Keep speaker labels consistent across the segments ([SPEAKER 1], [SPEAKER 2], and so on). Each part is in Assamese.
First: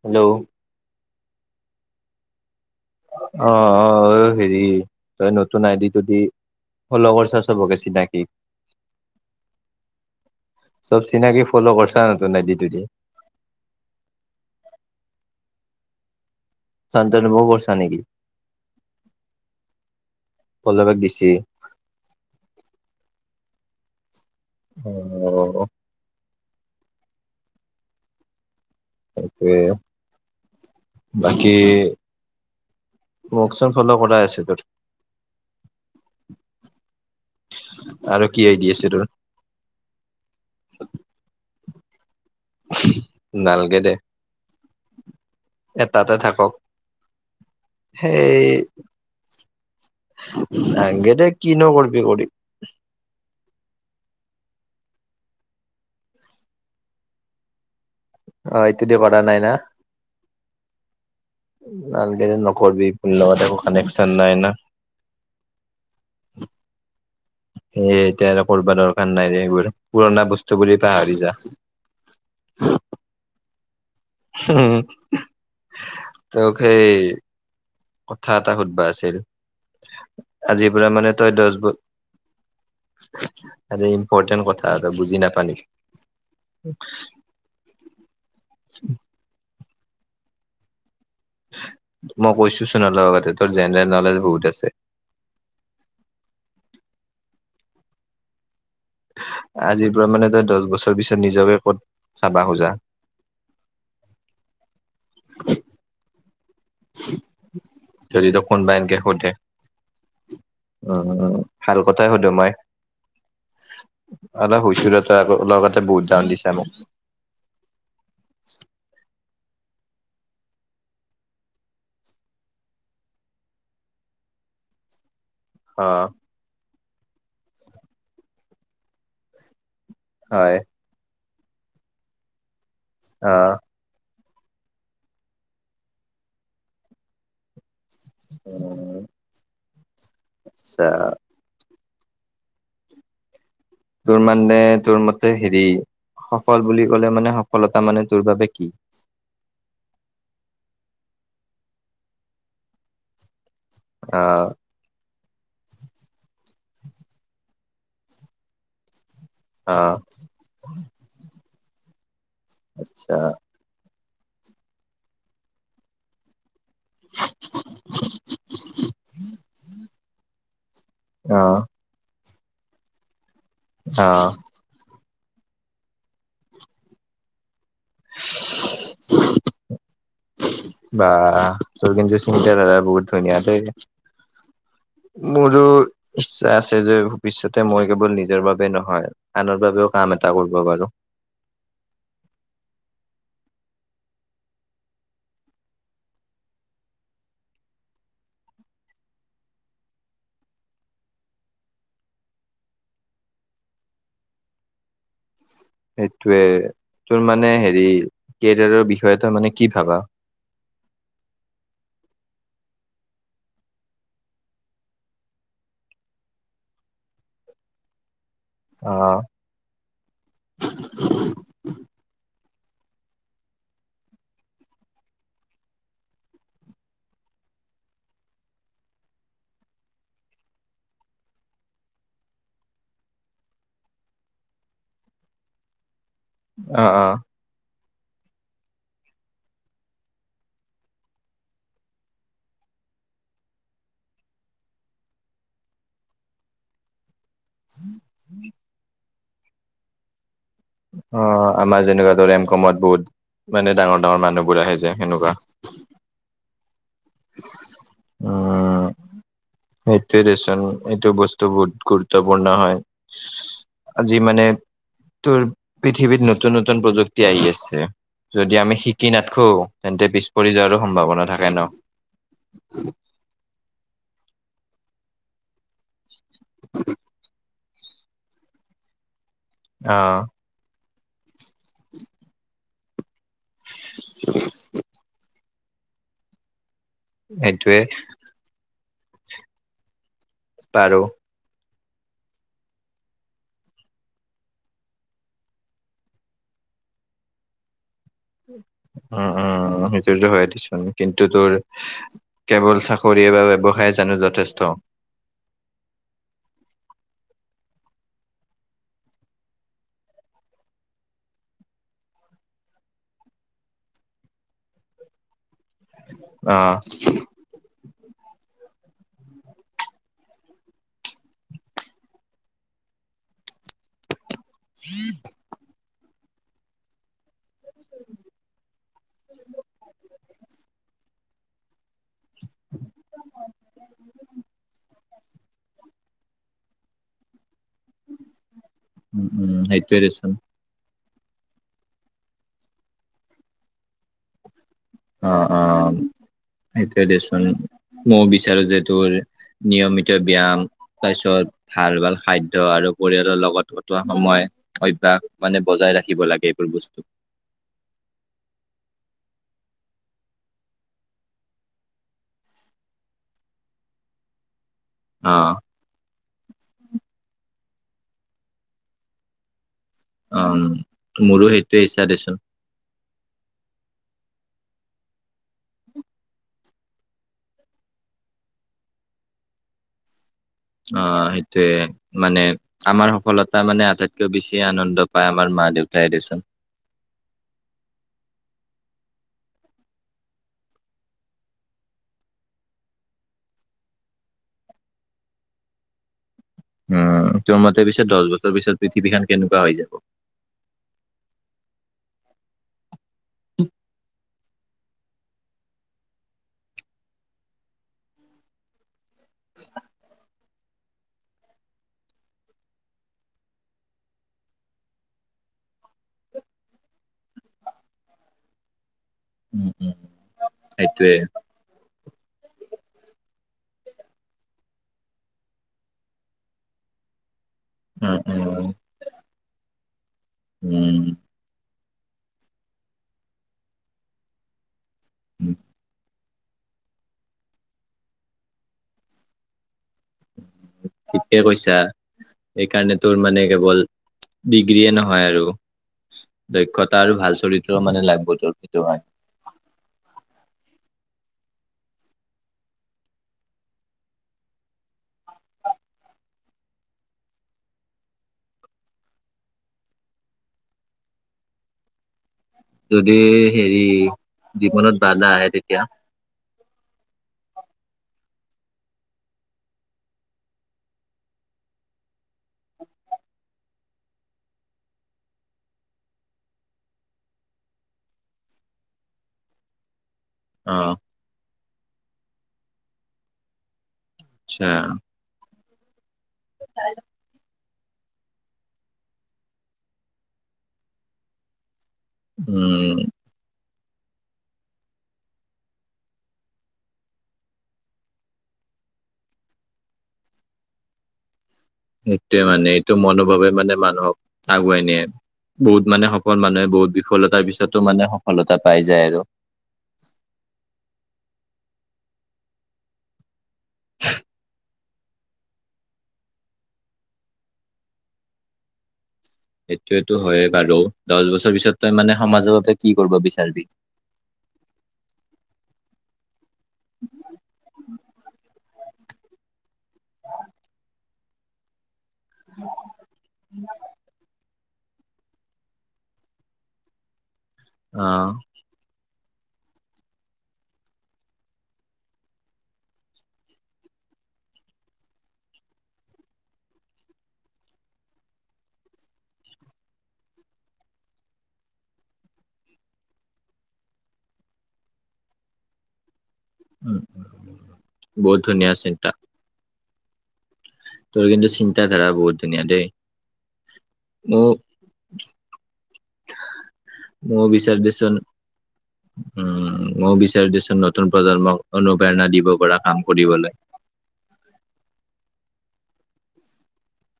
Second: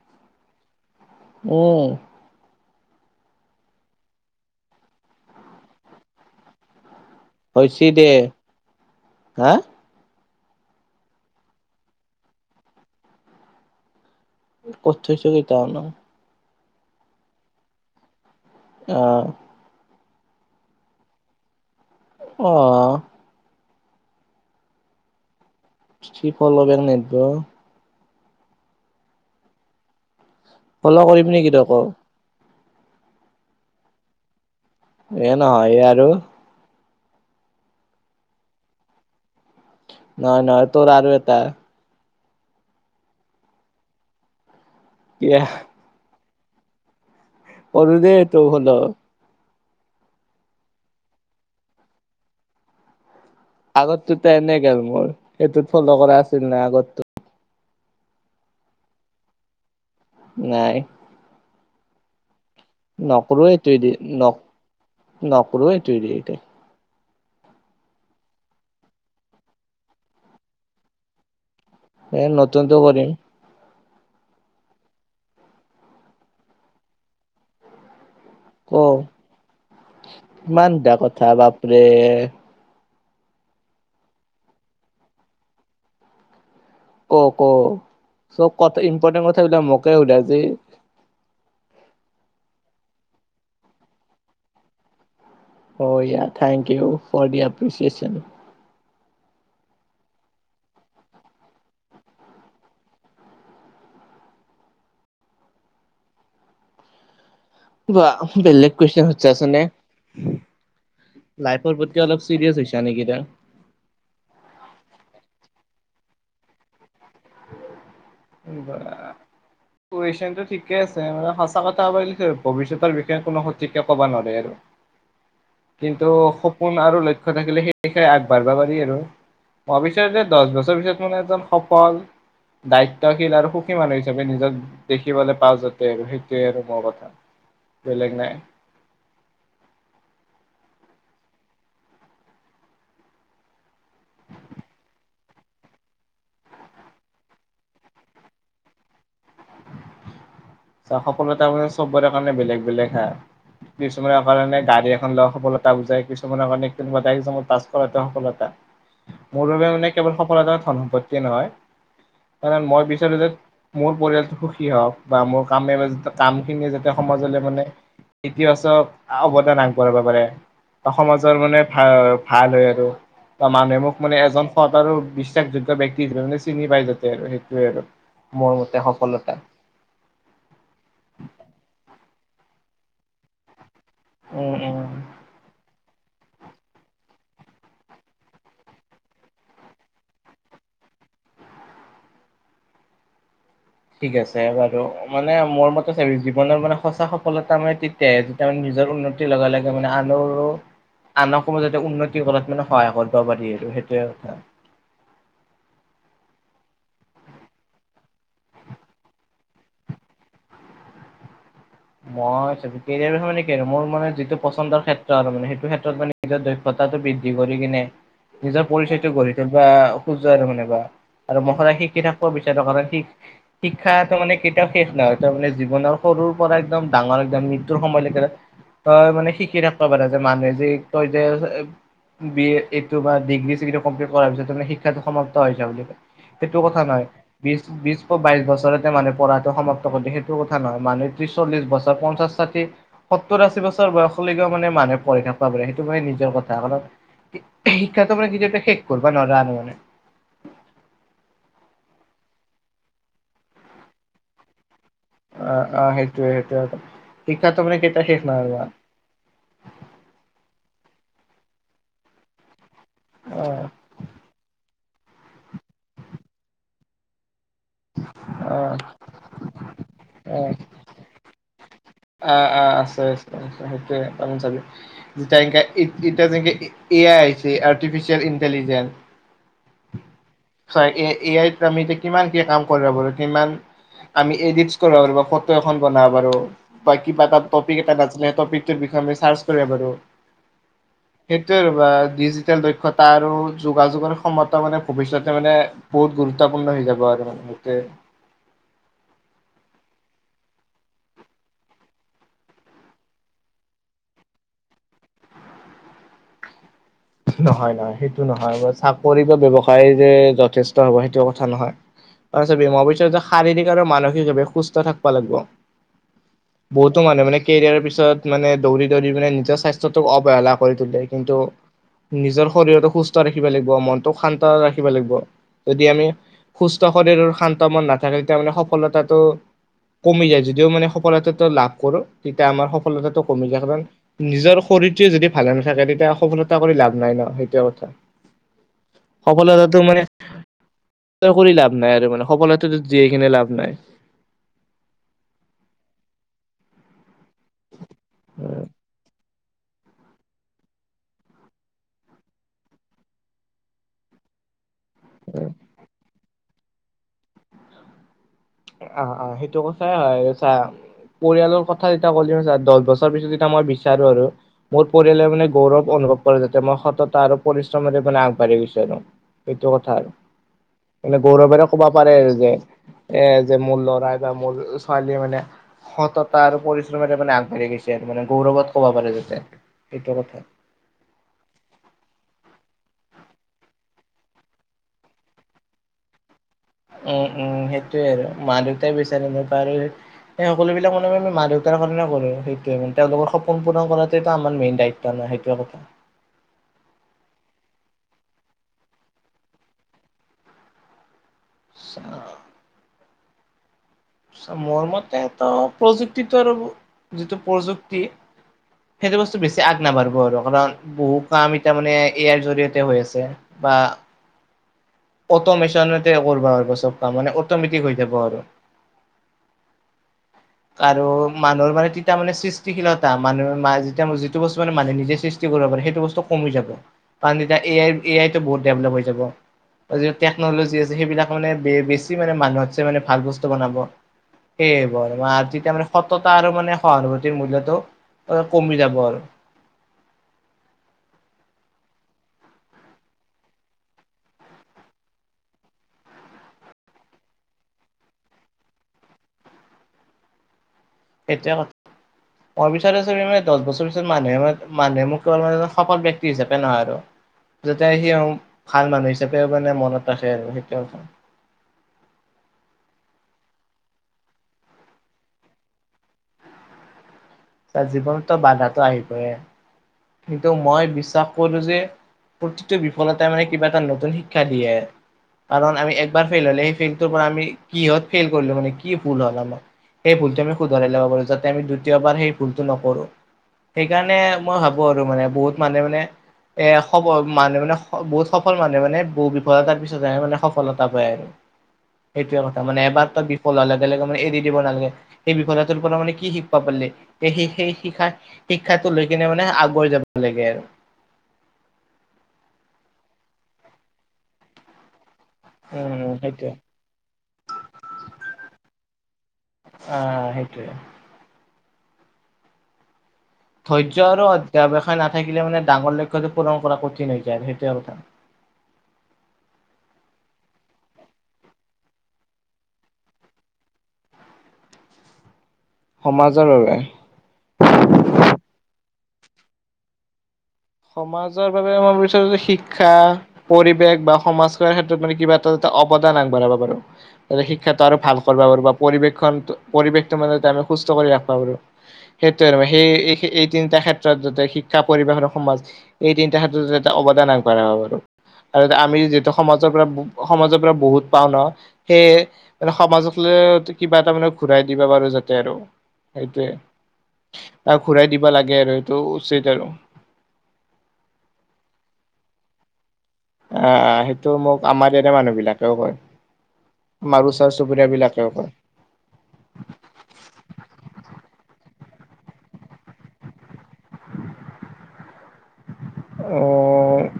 [SPEAKER 1] হেল্ল',
[SPEAKER 2] উম,
[SPEAKER 1] অ - অ হেৰি তই নতুন আইডিটো দি লগৰ চ চাবকে
[SPEAKER 2] হৈছে দে
[SPEAKER 1] চিনাকি।
[SPEAKER 2] হা
[SPEAKER 1] চব চিনাকি ফল্লৈ কৰিছা নটোন আইদিতো দি।
[SPEAKER 2] ক থছকেইটা নাম [unintelligible]
[SPEAKER 1] সানন্তান বহু বৰ্ষা নেকি।
[SPEAKER 2] আহ।
[SPEAKER 1] [unintelligible] গেছি
[SPEAKER 2] অহ ',
[SPEAKER 1] উম,
[SPEAKER 2] সি ফলবেল নেদবো
[SPEAKER 1] অকে,
[SPEAKER 2] ফল কৰিম নেকি তক?
[SPEAKER 1] মোকচোন ফল কৰাই আছে তোৰ।
[SPEAKER 2] এ নহয়ে আৰু
[SPEAKER 1] আৰু কি আইডি আছে তোৰ?
[SPEAKER 2] নাই - নাই তোৰ আৰু এটা
[SPEAKER 1] নালগে দে
[SPEAKER 2] এয়া
[SPEAKER 1] এটাতে থাকক।
[SPEAKER 2] অৰুদহেতটো হল [unintelligible]
[SPEAKER 1] গে দে ক নোকৰবি কৰি [unintelligible]
[SPEAKER 2] আগৰটো এনেই গেল মোৰ, সেইটোত ফল' কৰা আছিল নাই আগৰটোত
[SPEAKER 1] অ, এইটো দি কৰা নাই না?
[SPEAKER 2] নাই
[SPEAKER 1] নালগেদে, [unintelligible]
[SPEAKER 2] নকৰো
[SPEAKER 1] লগতে একো
[SPEAKER 2] এইটোৱেদি
[SPEAKER 1] কানেকচন নাই ন?
[SPEAKER 2] নকৰো এইটোৱেদি এতিয়া
[SPEAKER 1] সেই এতিয়া আৰু কৰবা দৰকাৰ নাই ৰে এইবোৰ, পুৰণা বস্তু বুলি পাহৰি যা।
[SPEAKER 2] এ নতুনটো কৰিম।
[SPEAKER 1] হুম, তোক হেই কথা এটা
[SPEAKER 2] ক
[SPEAKER 1] সুধবা আছিল?
[SPEAKER 2] ইমান
[SPEAKER 1] আজিৰ পৰা
[SPEAKER 2] ধা
[SPEAKER 1] মানে,
[SPEAKER 2] কথা
[SPEAKER 1] তই দছ ব
[SPEAKER 2] বাপৰে
[SPEAKER 1] আৰে ইম্পৰ্টেণ্ট কথা এটা বুজি নাপালি? হু।
[SPEAKER 2] ক, ক, চব কথা ইম্পৰ্টেণ্ট কথা বিলাক মোকেই সুধা যে?
[SPEAKER 1] মই কৈছোঁ চোন, অলপ আগতে তোৰ জেনেৰেল নলেজ বহুত আছে।
[SPEAKER 2] অ ইয়া thank you for the appreciation.
[SPEAKER 1] আজিৰ পৰা মানে তই দচ বছৰ পিছত নিজকে ক'ত চাবা খোজা? [inaudible]
[SPEAKER 2] বাহ
[SPEAKER 1] যদি তোক
[SPEAKER 2] বেলেগ
[SPEAKER 1] কোনবায় এনকে
[SPEAKER 2] কুৱেশন
[SPEAKER 1] সুধে?
[SPEAKER 2] সুধছাচোন নে?
[SPEAKER 1] অ অ
[SPEAKER 2] লাইফৰ
[SPEAKER 1] ভাল
[SPEAKER 2] প্ৰতি
[SPEAKER 1] কথাই
[SPEAKER 2] অলপ
[SPEAKER 1] সুধো মই।
[SPEAKER 2] চিৰিয়াছ হৈছা নেকি তই?
[SPEAKER 1] অলপ হুচৰতা অলপ আগতে বহুত ডাউন দিছা মোক
[SPEAKER 2] উ', বা।
[SPEAKER 1] [inaudible]
[SPEAKER 2] কুৱেশনটো ঠিকেই আছে, মানে সঁচা কথা কবা গেলি থে ভৱিষ্যতৰ বিষয়ে কোনো সঠিকে ক'বা নোৱাৰে আৰু।
[SPEAKER 1] অ
[SPEAKER 2] কিন্তু সপোন আৰু লক্ষ্য থাকিলে, সেইবিষয়ে আগবাঢ়বা পাৰি আৰু। অৱশ্যে যে দছ
[SPEAKER 1] হয়
[SPEAKER 2] বছৰৰ পিছত মানে একদম সফল
[SPEAKER 1] অ
[SPEAKER 2] দায়িত্বশীল আৰু সুখী মানু হি হিচাপে নিজক দেখিবলৈ পাওঁ যাতে, আৰু সেইটোৱে আৰু মৰ কথা। বেলেগ নাই।
[SPEAKER 1] ছা। তোৰ মানে তোৰ মতে হেৰি সফল বুলি ক'লে মানে, সফলতা মানে তোৰ বাবে কি?
[SPEAKER 2] সফলতা ভাবে চব্বৰে কাৰণে বেলেগ বেলেগ হা
[SPEAKER 1] অ
[SPEAKER 2] কিছুমানৰ কাৰণে গাড়ী এখন লোৱা সফলতা বুজাই, কিছুমানৰ কাৰণে কোনোবা এটা একজামত পাছ কৰাটো সফলতা। মোৰ বাবে
[SPEAKER 1] অ
[SPEAKER 2] মানে, কেৱল সফলতা ধন সম্পত্তিয়ে নহয়। কাৰণ মই
[SPEAKER 1] আচ্ছা
[SPEAKER 2] বিচাৰো যে, মোৰ পৰিয়ালটো সুখী হওঁক, বা মোৰ কামে মে কাম খিনিয়ে যেন তে সমাজলৈ মানে, ইতিবাচক অৱদান আগবঢ়াব পাৰে। ত সমাজৰ
[SPEAKER 1] অ
[SPEAKER 2] মানে ভা- ভাল হয় আৰু, মানুহে মোক
[SPEAKER 1] অ
[SPEAKER 2] মানে এজন সৎ আৰু বিচ যোগ্য ব্যক্তি হিচাপে চিনি পাই যাতে আৰু সেইটোৱে আৰু, মোৰ মতে সফলতা।
[SPEAKER 1] বা [unintelligible] ধাৰা বহুত ধুনীয়া দেই
[SPEAKER 2] উম উম
[SPEAKER 1] মোৰো ইচ্ছা আছে যে ভৱিষ্যতে মই কেৱল নিজৰ বাবে নহয়, আনৰ বাবেও কাম এটা কৰিব পাৰো। [inaudible]
[SPEAKER 2] ঠিক আছে বাৰু, মানে মোৰ মতে চাবি জীৱনৰ মানে সঁচা সফলতা মানে তেতিয়াহে যেতিয়া মানে নি নিজৰ উন্নতি লগা লগে মানে আনৰো আনকো যাতে উন্নতি কৰাত মানে সহায় কৰবা পাৰি আৰু সেইটো হে কথা।
[SPEAKER 1] সেতটোৱে তোৰ মানে হেৰি, কেৰিয়াৰৰ বিষয়ে তই মানে কি ভাব?
[SPEAKER 2] মই সেইটো কেৰিয়াৰৰ বিষয়ে মানে কি আৰু, মোৰ মানে যিটো পচন্দৰ ক্ষেত্ৰ আৰু মানে সেইটো ক্ষেত্ৰত মানে কেতিয়াও দক্ষতাত সিহঁতৰ বৃদ্ধি কৰি কিনে নিজৰ পৰিচয়টো
[SPEAKER 1] অ',
[SPEAKER 2] গঢ়ি তুলবা খুজো আৰু মানে বা, আৰু মশ ৰাশিক কেইটা ক বিচ সেটকা ৰাশিক, শিক্ষা ত মানে কেতিয়াও শেষ নহয় তই মানে জীৱনৰ সৰু পৰা একদম ডাঙৰ একদম মৃত্যুৰ সময় লৈকেৰে তই মানে শিকি থাকবা পাৰা যে, মানুহে যে কয় যে বি এ এইটো বা ডিগ্ৰী-চিগ্ৰী কমপ্লিট কৰাৰ পিছত তামানে শিক্ষাটো সমাপ্ত হৈ যাওআ বুলি কয়। সেইটো কথা
[SPEAKER 1] অ',
[SPEAKER 2] নহয়,
[SPEAKER 1] অ',
[SPEAKER 2] বিচ বিশ বা বাইশ বছৰতে মানুহে পঢ়াটো সমাপ্ত কৰদে। সেইটো কথা নহয় মানুহ ত্ৰিছ, চল্লিছ বছৰ, পঞ্চাছ, ছাঠি, সত্তোৰ, আছি বছৰ বয়সৰ লৈকিও মানে মানুহে পঢ়ি থাকবা পাৰে। সেইটো মানে নি নিজৰ কথা কাৰণ, শি শিক্ষাটো মানে যেতিয়া তেতিয়া শেষ কৰবা নৱৰা আৰু মানে।
[SPEAKER 1] অ', আমাৰ যেনেকুৱাতো ৰেম কমত বহুত মানে ডাঙৰ ডাঙৰ মানুহ বোৰ আহে যে। সেনেকুৱা
[SPEAKER 2] অ', অ', সেইটোৱে সেইটোৱে আৰু। শিক্ষাটো মানে কেতিয়াও শেষ নাহয়গৈ
[SPEAKER 1] উম,
[SPEAKER 2] আৰু।
[SPEAKER 1] সেইটোৱে দেচোন এইটো বস্তু বহুত গুৰুত্বপূৰ্ণ হয়, আজি মানে তোৰ পৃথিৱীত নতুন নতুন প্ৰযুক্তি আহি আছে। যদি
[SPEAKER 2] অ
[SPEAKER 1] আমি শিকি নাথকো তেন্তে পিছ পৰি যোৱাৰো সম্ভাৱনা থাকে ন'।
[SPEAKER 2] অ', অ', আছে আছে আ, সেইটোয়ে চ এতিয়া যেনেকে A I Aichi artificial intelligence.
[SPEAKER 1] অ'।
[SPEAKER 2] হয় এ আইত আমি এতি কিমান কি কাম কৰা পাৰো কিমান আমি এডিট কৰা পাৰোঁ ফটো এখন বনাবা পাৰো বা কিবা এটা টপিক
[SPEAKER 1] সেইটোয়ে
[SPEAKER 2] এটা নাে সেইটিক বিষযে চাৰ্চ কৰবা পাৰোঁ।
[SPEAKER 1] পাৰো
[SPEAKER 2] সেইটো আৰু বা ডিজিটেল দক্ষতা আৰু যোগাযোগৰ ক্ষমতা মানে ভৱিষ্যতে মানে বহুত গুৰুত্বপূৰ্ণ। সজাবাদ মে [unintelligible]
[SPEAKER 1] উম। উম উম সেইটো হয় দিচোন কিন্তু তোৰ কেৱল চাকৰি বা ব্যৱসায়ত। জানো যথেষ্ট।
[SPEAKER 2] নহয়, নহয় সেইটো নহয় চাকৰি বা ব্যৱসায় যে যথেষ্ট হ'ব সেইটো কথা নহয়। তই চাবি মই কচু শাৰীৰিক আৰু মানসিকভাৱে সুস্থ থাকবা লাগব। বহুতো মানুহ মানে কেৰিয়াৰৰ পিছত য'ত মানে দৌৰি দৌৰি মানে নিজৰ স্বাস্থ্যটোক অৱহেলা কৰি তোলে কিন্তু নিজৰ শৰীৰটো সুস্থ ৰাখিব লাগিব মনটোক শান্ত ৰাখিব লাগিব যদি আমি সুস্থ শৰীৰৰ শান্ত মন নাথাকে তেতিয়া মানে সফলতাটো কমি যায় যদিও মানে সফলতা লাভ কৰো। তেতিয়া আমাৰ সফলতাটো কমি যায় কাৰণ নিজৰ শৰীৰটোৱে যদি ভালে নাথাকে তেতিয়া সফলতা কৰি লাভ নাই ন' সেইটো
[SPEAKER 1] উম, উম, সেইটোৱে দেছোন।
[SPEAKER 2] তই কৰি লাভ নাই আৰু মানে সফলতা দিয়ে কিনে লাভ নাই।
[SPEAKER 1] অ', অ', সেইটোয়ে দেচোন মই বিচাৰো যে তোৰ নিয়মিত ব্যায়াম তাৰপিছত ভাল ভাল খাদ্য আৰু পৰিয়ালৰ লগত কটোৱা সময়। অভ্যাস মানে বজাই ৰাখিব লাগে এইবোৰ বস্তু
[SPEAKER 2] অ'অ' সেইটো কথাই হয় আৰু চা। পৰিয়ালৰ কথা যেতিয়া কলি আৰু দহ বছৰ পিছত যেতিয়া মই বিচাৰো আৰু মোৰ পৰিয়ালে
[SPEAKER 1] অ
[SPEAKER 2] মানে গৌৰৱ অনুভৱ কৰে যাতে মই সততা আৰু পৰিশ্ৰমৰে মানে আগবাঢ়িব গৈছো আৰু। এইটো কথা
[SPEAKER 1] উম
[SPEAKER 2] এ
[SPEAKER 1] মোৰো
[SPEAKER 2] গৌৰৱে
[SPEAKER 1] সেইটোৱে
[SPEAKER 2] ক'ব
[SPEAKER 1] ইচ্ছা
[SPEAKER 2] পাৰে আৰু
[SPEAKER 1] দেচোন
[SPEAKER 2] যে এ যে মোৰ ল'ৰাই বা মোৰ ছোৱালী মানে সততা আৰু পৰিশ্ৰমেৰে মানে আগবাঢ়ি গৈছে আৰু মানে গৌৰৱত ক'ব পাৰে যাতে সেইটো কথা।
[SPEAKER 1] অ সেইটোয়ে মানে আমাৰ সফলতা মানে আটাইতকৈ বেছি আনন্দ পায়। আমাৰ মা দেউাতাই দেচোন।
[SPEAKER 2] উম, উম, সেইটোয়ে আৰু মা দেউতাই বিচাৰিব পাৰে। সেই সকলোবিলাক মানহে আমি মা দেউতাৰ কাৰণে কৰো সেইটোৱে মান তেওঁলোকৰ সপোন পূৰণ কৰাটোটো আমাৰ মেইন দায়িত্ব ন'। সেইটোৱে কথা।
[SPEAKER 1] [inaudible] উম, তোৰ মতে পিছত দহ বছৰ পিছত পৃথিৱীখন কেনেকুৱা হৈ যাব?
[SPEAKER 2] চা মোৰ মতে তো প্ৰযুক্তিটো আৰু যিটো প্ৰযুক্তি সেইটো বস্তুত বেছি আগ নাবাৰ্ভ আৰু। কাৰণ বহু কাম এতিয়া মানে ইয়াৰ জৰিয়তে হৈ আছে বা অটোমচনতে কৰবা পাৰবা চব কাম আৰু মানে অটমেটিক হৈ যাব আৰু।
[SPEAKER 1] উম, উম।
[SPEAKER 2] আৰু
[SPEAKER 1] সেইটোয়ে
[SPEAKER 2] মানুহৰ মানে তি তেতিয়া মানে সৃষ্টিশীলতা মানুহে মতিয়া যিটো বস্তু মানে মানুহে নিজে সৃষ্টি কৰিব পাৰে সেইটো বস্তু কমি যাব। পতি এ আই এ
[SPEAKER 1] উম
[SPEAKER 2] আই টো বহুত
[SPEAKER 1] উম
[SPEAKER 2] ডেভলপ হৈ যাব বা যি টেকনলজি আছে
[SPEAKER 1] উম
[SPEAKER 2] সেইবিলাক মানে বেছি মানুহত ছে মানে ভাল বস্তু বনাব সেয়ে ব
[SPEAKER 1] উম,
[SPEAKER 2] তেতিয়া মানে। ততা আৰু মানে সহানুভূতিৰ মূল্যতো কমি যাব আৰু
[SPEAKER 1] ঠিকে কৈছা। সেইকাৰণে তোৰ মানে কেৱল ডিগ্ৰীয়ে নহয় আৰু দক্ষতা আৰু ভাল চৰিত্ৰ মানে [unintelligible] হয়।
[SPEAKER 2] এতিয়া ভৱিষ্যতে চাগে মানে দহ বছৰ পিছত মানুহে মানুহে মোক কেৱল মানে সফল ব্যক্তি হিচাপে নহয় আৰু যাতে সি ভাল মানুহ হিচাপেও মানে মনত ৰাখে আৰু সেইটোৱে।
[SPEAKER 1] [inaudible] যদি হেৰি জীৱনত বাধা আহে তেতিয়া?
[SPEAKER 2] তাৰ জীৱনতো বাধাটো আহিবয়ে কিন্তু মই বিশ্বাস কৰো যে প্ৰতিটো বিফলতাই মানে কিবা এটা নতুন শিক্ষা দিয়ে। কাৰণ আমি একবাৰ ফেইল হ'লে সেই ফেইলটোৰ পৰা আমি কিহত ফেইল কৰিলো মানে কি ভুল হ'ল আমাৰ সেই ভুলটো আমি
[SPEAKER 1] অ
[SPEAKER 2] শুধৰাই লব পাৰো যাতে আমি দ্বিতীয়বাৰ সেই ভুলতটো নকৰো। সেইকাৰণে মই
[SPEAKER 1] আচ্ছা
[SPEAKER 2] ভাব আৰু মানে বহুত মানে মানে এ খ মানুহে মানে বহুত সফল মানুহে মানে বহু বিফলতাৰ পিছতহে মানে সফলতা পায় আৰু। সেইটোৱে কথা মানে
[SPEAKER 1] উম
[SPEAKER 2] এবাৰ তো বিফল হ'লে মানে এৰি দিব নালাগে। সেই বিফলতাটোৰ পৰা মানে কি শিকিবা পালি, সেই শিক্ষা শিক্ষাত লৈ কিনে মানে আগুৱাই যাব লাগে আৰু।
[SPEAKER 1] সেইটোৱে মানে এইটো মনোভাৱে মানে মানুহক আগুৱাই নিয়ে। বহুত মানে
[SPEAKER 2] উম
[SPEAKER 1] সফল
[SPEAKER 2] সেইটোৱে
[SPEAKER 1] মানুহে বহুত বিফলতাৰ পিছতো মানে সফলতা পাই যায় আৰু।
[SPEAKER 2] অ, সেইটোৱেই। ধৈৰ্য আৰু অধ্যৱসায় নাথাকিলে মানে ডাঙৰ লক্ষ্যটো পূৰণ কৰা কঠিন হৈ যায় আৰু সেইটোৱে কথা।
[SPEAKER 1] এইটো টো হয়য়ে বাৰু, দহ বছৰ পিছত তই মানে সমাজৰ বাবে কি কৰিব বিচাৰবি? [inaudible]
[SPEAKER 2] সমাজৰ বাবে সমাজৰ বাবে মই বিচাৰো যে শিক্ষা, পৰিৱেশ বা সমাজ ক্ষেত্ৰত মানে কিবা এটা এটা অৱদান আগবঢ়াব পাৰো। শিক্ষাটো আৰু ভাল
[SPEAKER 1] অ',
[SPEAKER 2] কৰিব পাৰো বা পৰিৱেশ পৰিৱেশটো মানে আমি সুস্থ কৰি ৰাখিব পাৰো সেইটোৱে আৰু সেই এই এই তিনিটা ক্ষেত্ৰত যাতে শিক্ষা, পৰিৱেশ আৰু সমাজ এই তিনিটা ক্ষেত্ৰত অৱদান আগবঢ়াব পাৰো। আৰু আমি যিহেতু সমাজৰ পৰা সমাজৰ পৰা বহুত পাও ন সেইয়ে মানে সমাজক ল কিবা এটা মানে ঘূৰাই দিবা পাৰো যাতে আৰু।
[SPEAKER 1] উম,
[SPEAKER 2] সেইটোৱে তাক ঘূৰাই দিবা
[SPEAKER 1] বহুত
[SPEAKER 2] লাগে
[SPEAKER 1] ধুনীয়া
[SPEAKER 2] আৰু সেইটো
[SPEAKER 1] চিন্তা
[SPEAKER 2] উচিত আৰু।
[SPEAKER 1] তোৰ কিন্তু চিন্তাধাৰা বহুত ধুনীয়া দেই।
[SPEAKER 2] অ - অ সেইটো
[SPEAKER 1] মোৰ
[SPEAKER 2] মোক আমাৰ এনে মানুহ বিলাকেও কয়। আমাৰ
[SPEAKER 1] ময়ো
[SPEAKER 2] ওচৰ
[SPEAKER 1] বিচাৰ
[SPEAKER 2] চুবুৰীয়া
[SPEAKER 1] দেচোন
[SPEAKER 2] বিলাকেও কয়।
[SPEAKER 1] উম, ময়ো বিচাৰো দেচোন নতুন প্ৰজন্মক অনুপ্ৰেৰণা দিব পৰা কাম কৰিবলৈ।
[SPEAKER 2] অ',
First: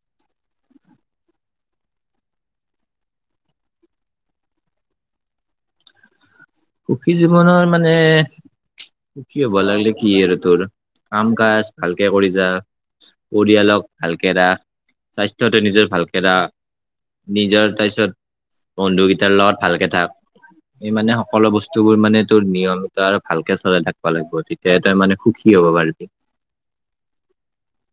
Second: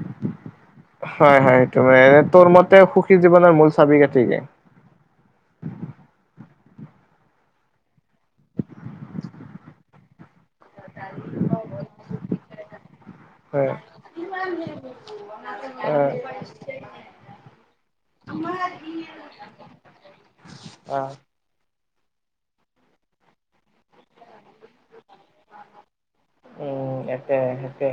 [SPEAKER 1] [inaudible]
[SPEAKER 2] হয় - হয় সেইটো মানে তোৰ মতে সুখী জীৱনৰ মূল চাবি কাঠি কি?
[SPEAKER 1] [inaudible] সুখী জীৱনৰ মানে সুখী হ'ব লাগিলে কি আৰু তোৰ কাম-কাজ ভালকে কৰিছা
[SPEAKER 2] হয়
[SPEAKER 1] পৰিয়ালক ভালকে ৰাখ, স্বাস্থ্যতে নিজৰ ভালকে
[SPEAKER 2] অ
[SPEAKER 1] ৰাখ নিজৰ তাৰপিছত বন্ধুকেইটাৰ লগত ভালকে থাক এই
[SPEAKER 2] অ
[SPEAKER 1] মানে অলপ বস্তুবোৰ মানে তোৰ নিয়ম এটা আৰু ভালকে চলাই থাকিবা লাগিব। তেতিয়াহে তই মানে সুখী হ'ব পাৰি
[SPEAKER 2] উম, একে, একে।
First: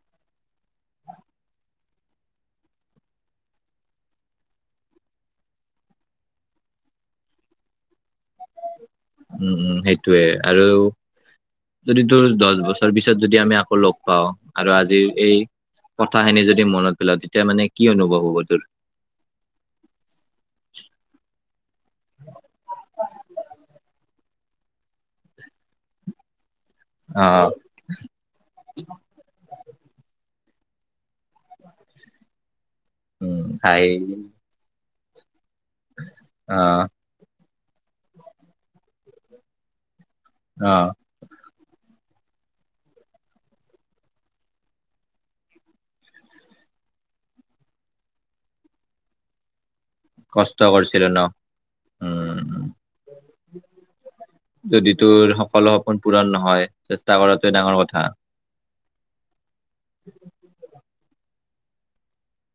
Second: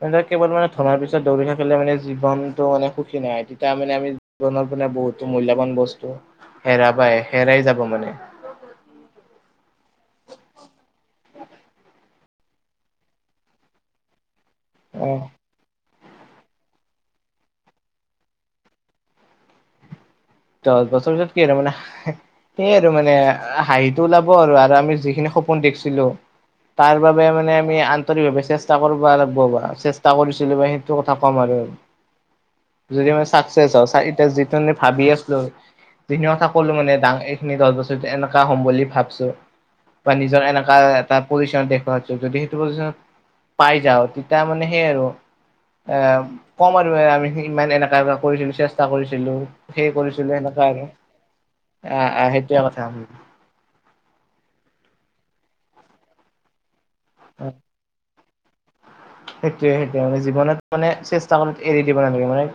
[SPEAKER 2] মানে কেৱল মানে তোমাৰ ধৰাৰ পিছত দৌৰি থাকিলে মানে জীৱনতটো মানে সুখী নহয়। তেতিয়া মানে আমি জীৱনৰ মানে বহুতো মূল্যবান বস্তু হেৰাবাই - হেৰাই যাব মানে।
[SPEAKER 1] উম, সেইটোৱে আৰু যদি তোৰ দহ বছৰ পিছত যদি আমি আকৌ লগ পাও আৰু আজিৰ
[SPEAKER 2] অ',
[SPEAKER 1] এই কথাখিনি যদি মনত পেলাও তেতিয়া মানে কি অনুভৱ হ'ব তোৰ
[SPEAKER 2] সেইয়াই আৰু মানে হাহিটো ওলাব আৰু আৰু আমি যিখিনি সপোন দেখিছিলো। তাৰ বাবে
[SPEAKER 1] অ',
[SPEAKER 2] মানে আমি আন্তৰিকভাৱে চেষ্টা কৰিব লাগিব চেষ্টা কৰিছো। সেইটো কথা কম আৰু যদি মানে
[SPEAKER 1] উম,
[SPEAKER 2] চাক্সেছ হ
[SPEAKER 1] হাঁহি
[SPEAKER 2] এতিয়া যিটো আমি ভাবি আছো। যিখিনি কথা কলো
[SPEAKER 1] অ',
[SPEAKER 2] মানে দাং এইখিনি দহ বছৰ এনেকা হম বুলি ভাবছো। বা নিজৰ এনেকা
[SPEAKER 1] অ',
[SPEAKER 2] এটা পজিশন দেখুওৱাত যদি সেইটো পজিশনত পাই যাও তেতিয়া মানে সেইয়া আৰু। এ কম আৰু আমি ইমান এনেকা বা কৰিছিলো চেষ্টা কৰিছিলো সেই হৈছিলে
[SPEAKER 1] কষ্ট
[SPEAKER 2] সেনেকুৱা আৰু
[SPEAKER 1] কৰিছিলোঁ ন?
[SPEAKER 2] আহ - আহ
[SPEAKER 1] উম,
[SPEAKER 2] সেইটোৱে কথা।
[SPEAKER 1] যদি তোৰ সকলো সপোন পূৰণ নহয় চেষ্টা কৰাটে ডাঙৰ কথা।
[SPEAKER 2] সেইটোৱে - সেইটোৱে মানে জীৱনত মানে চেষ্টা কৰাত এৰি দিব নালাগে মানে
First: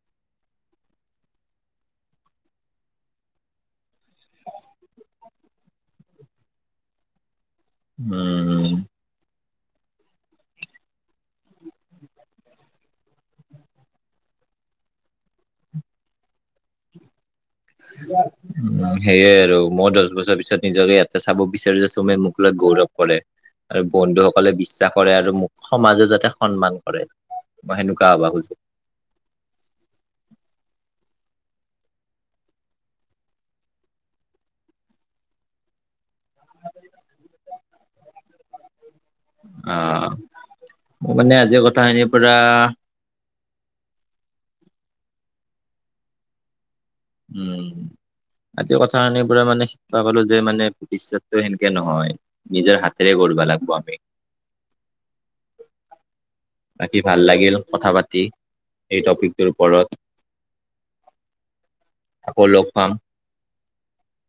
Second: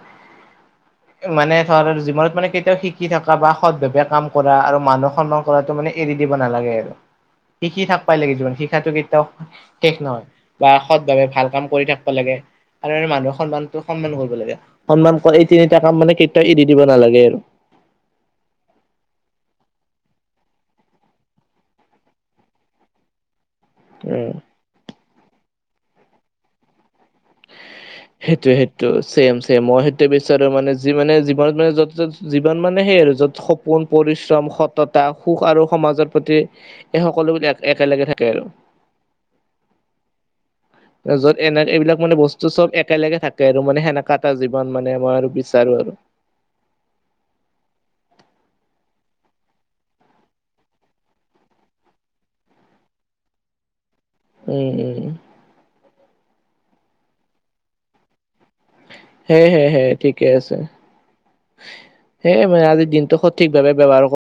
[SPEAKER 1] [inaudible]
[SPEAKER 2] মানে ধৰ জীৱনত মানে কেতিয়াও শিকি থাকা বা সৎভেবে কাম কৰা আৰু মানুহ সন্মান কৰাটো মানে এৰি দিব নালাগে আৰু। শিকি থাক পাই লাগে জিমান
[SPEAKER 1] উম,
[SPEAKER 2] শিকাটো কেতিয়াও শেষ নহয় বা সৎভাৱে ভাল। কাম কৰি থাকিব লাগে। আৰু মানুহে সন্মানটো সন্মান কৰিব লাগে সন্মান কৰা এই তিনিটা কাম মানে কেতিয়াও এৰি দিব নালাগে আৰু।
[SPEAKER 1] উ [inaudible] সেইয়ে আৰু মই দহ বছৰ পিছত নিজকে ইয়াতে চাব বিচাৰো যে তুমে মোক ল গৌৰৱ কৰে। আৰু
[SPEAKER 2] উম
[SPEAKER 1] বন্ধুসকলে বিশ্বাস কৰে আৰু মোক সমাজো যাতে সন্মান কৰে। মই সেনেকুৱা হবা
[SPEAKER 2] সেইটোৱে
[SPEAKER 1] খোজো।
[SPEAKER 2] সেইটো ছেম - ছেম মই সেইটো বিচাৰো মানে যি মানে ঘৰত মানে যত - যত জীৱন মানে সেই আৰু যত সপোন পৰিশ্ৰম সততা সুখ আৰু সমাজৰ প্ৰতি এই সকলোবিধ একেলগে থাকে আৰু।
[SPEAKER 1] অ',
[SPEAKER 2] তাৰপিছত এনে এইবিলাক মানে বস্তু চব একেলগে থাকে। কে আৰু মানে সেনেকা এটা জীৱন মানে মই আৰু বিচাৰো আৰু।
[SPEAKER 1] উম, আজি কথাখিনি পৰা মানে শিকবা পালো যে মানে ভৱিষ্যতটো সেনেকে নহয় নিজৰ হাতেৰে গড়ে। কৰিব লাগব আমি।
[SPEAKER 2] উম - উম।
[SPEAKER 1] বাকী ভাল লাগিল কথা পাতি। এই
[SPEAKER 2] হে
[SPEAKER 1] টপিকটোৰ
[SPEAKER 2] - হে - হে
[SPEAKER 1] ওপৰত
[SPEAKER 2] ঠিকে আছে। সেইয়ে
[SPEAKER 1] আকৌ
[SPEAKER 2] মানে
[SPEAKER 1] লগ পাম।
[SPEAKER 2] আজিৰ দিনটো সঠিকভাৱে ব্যৱহাৰ কৰ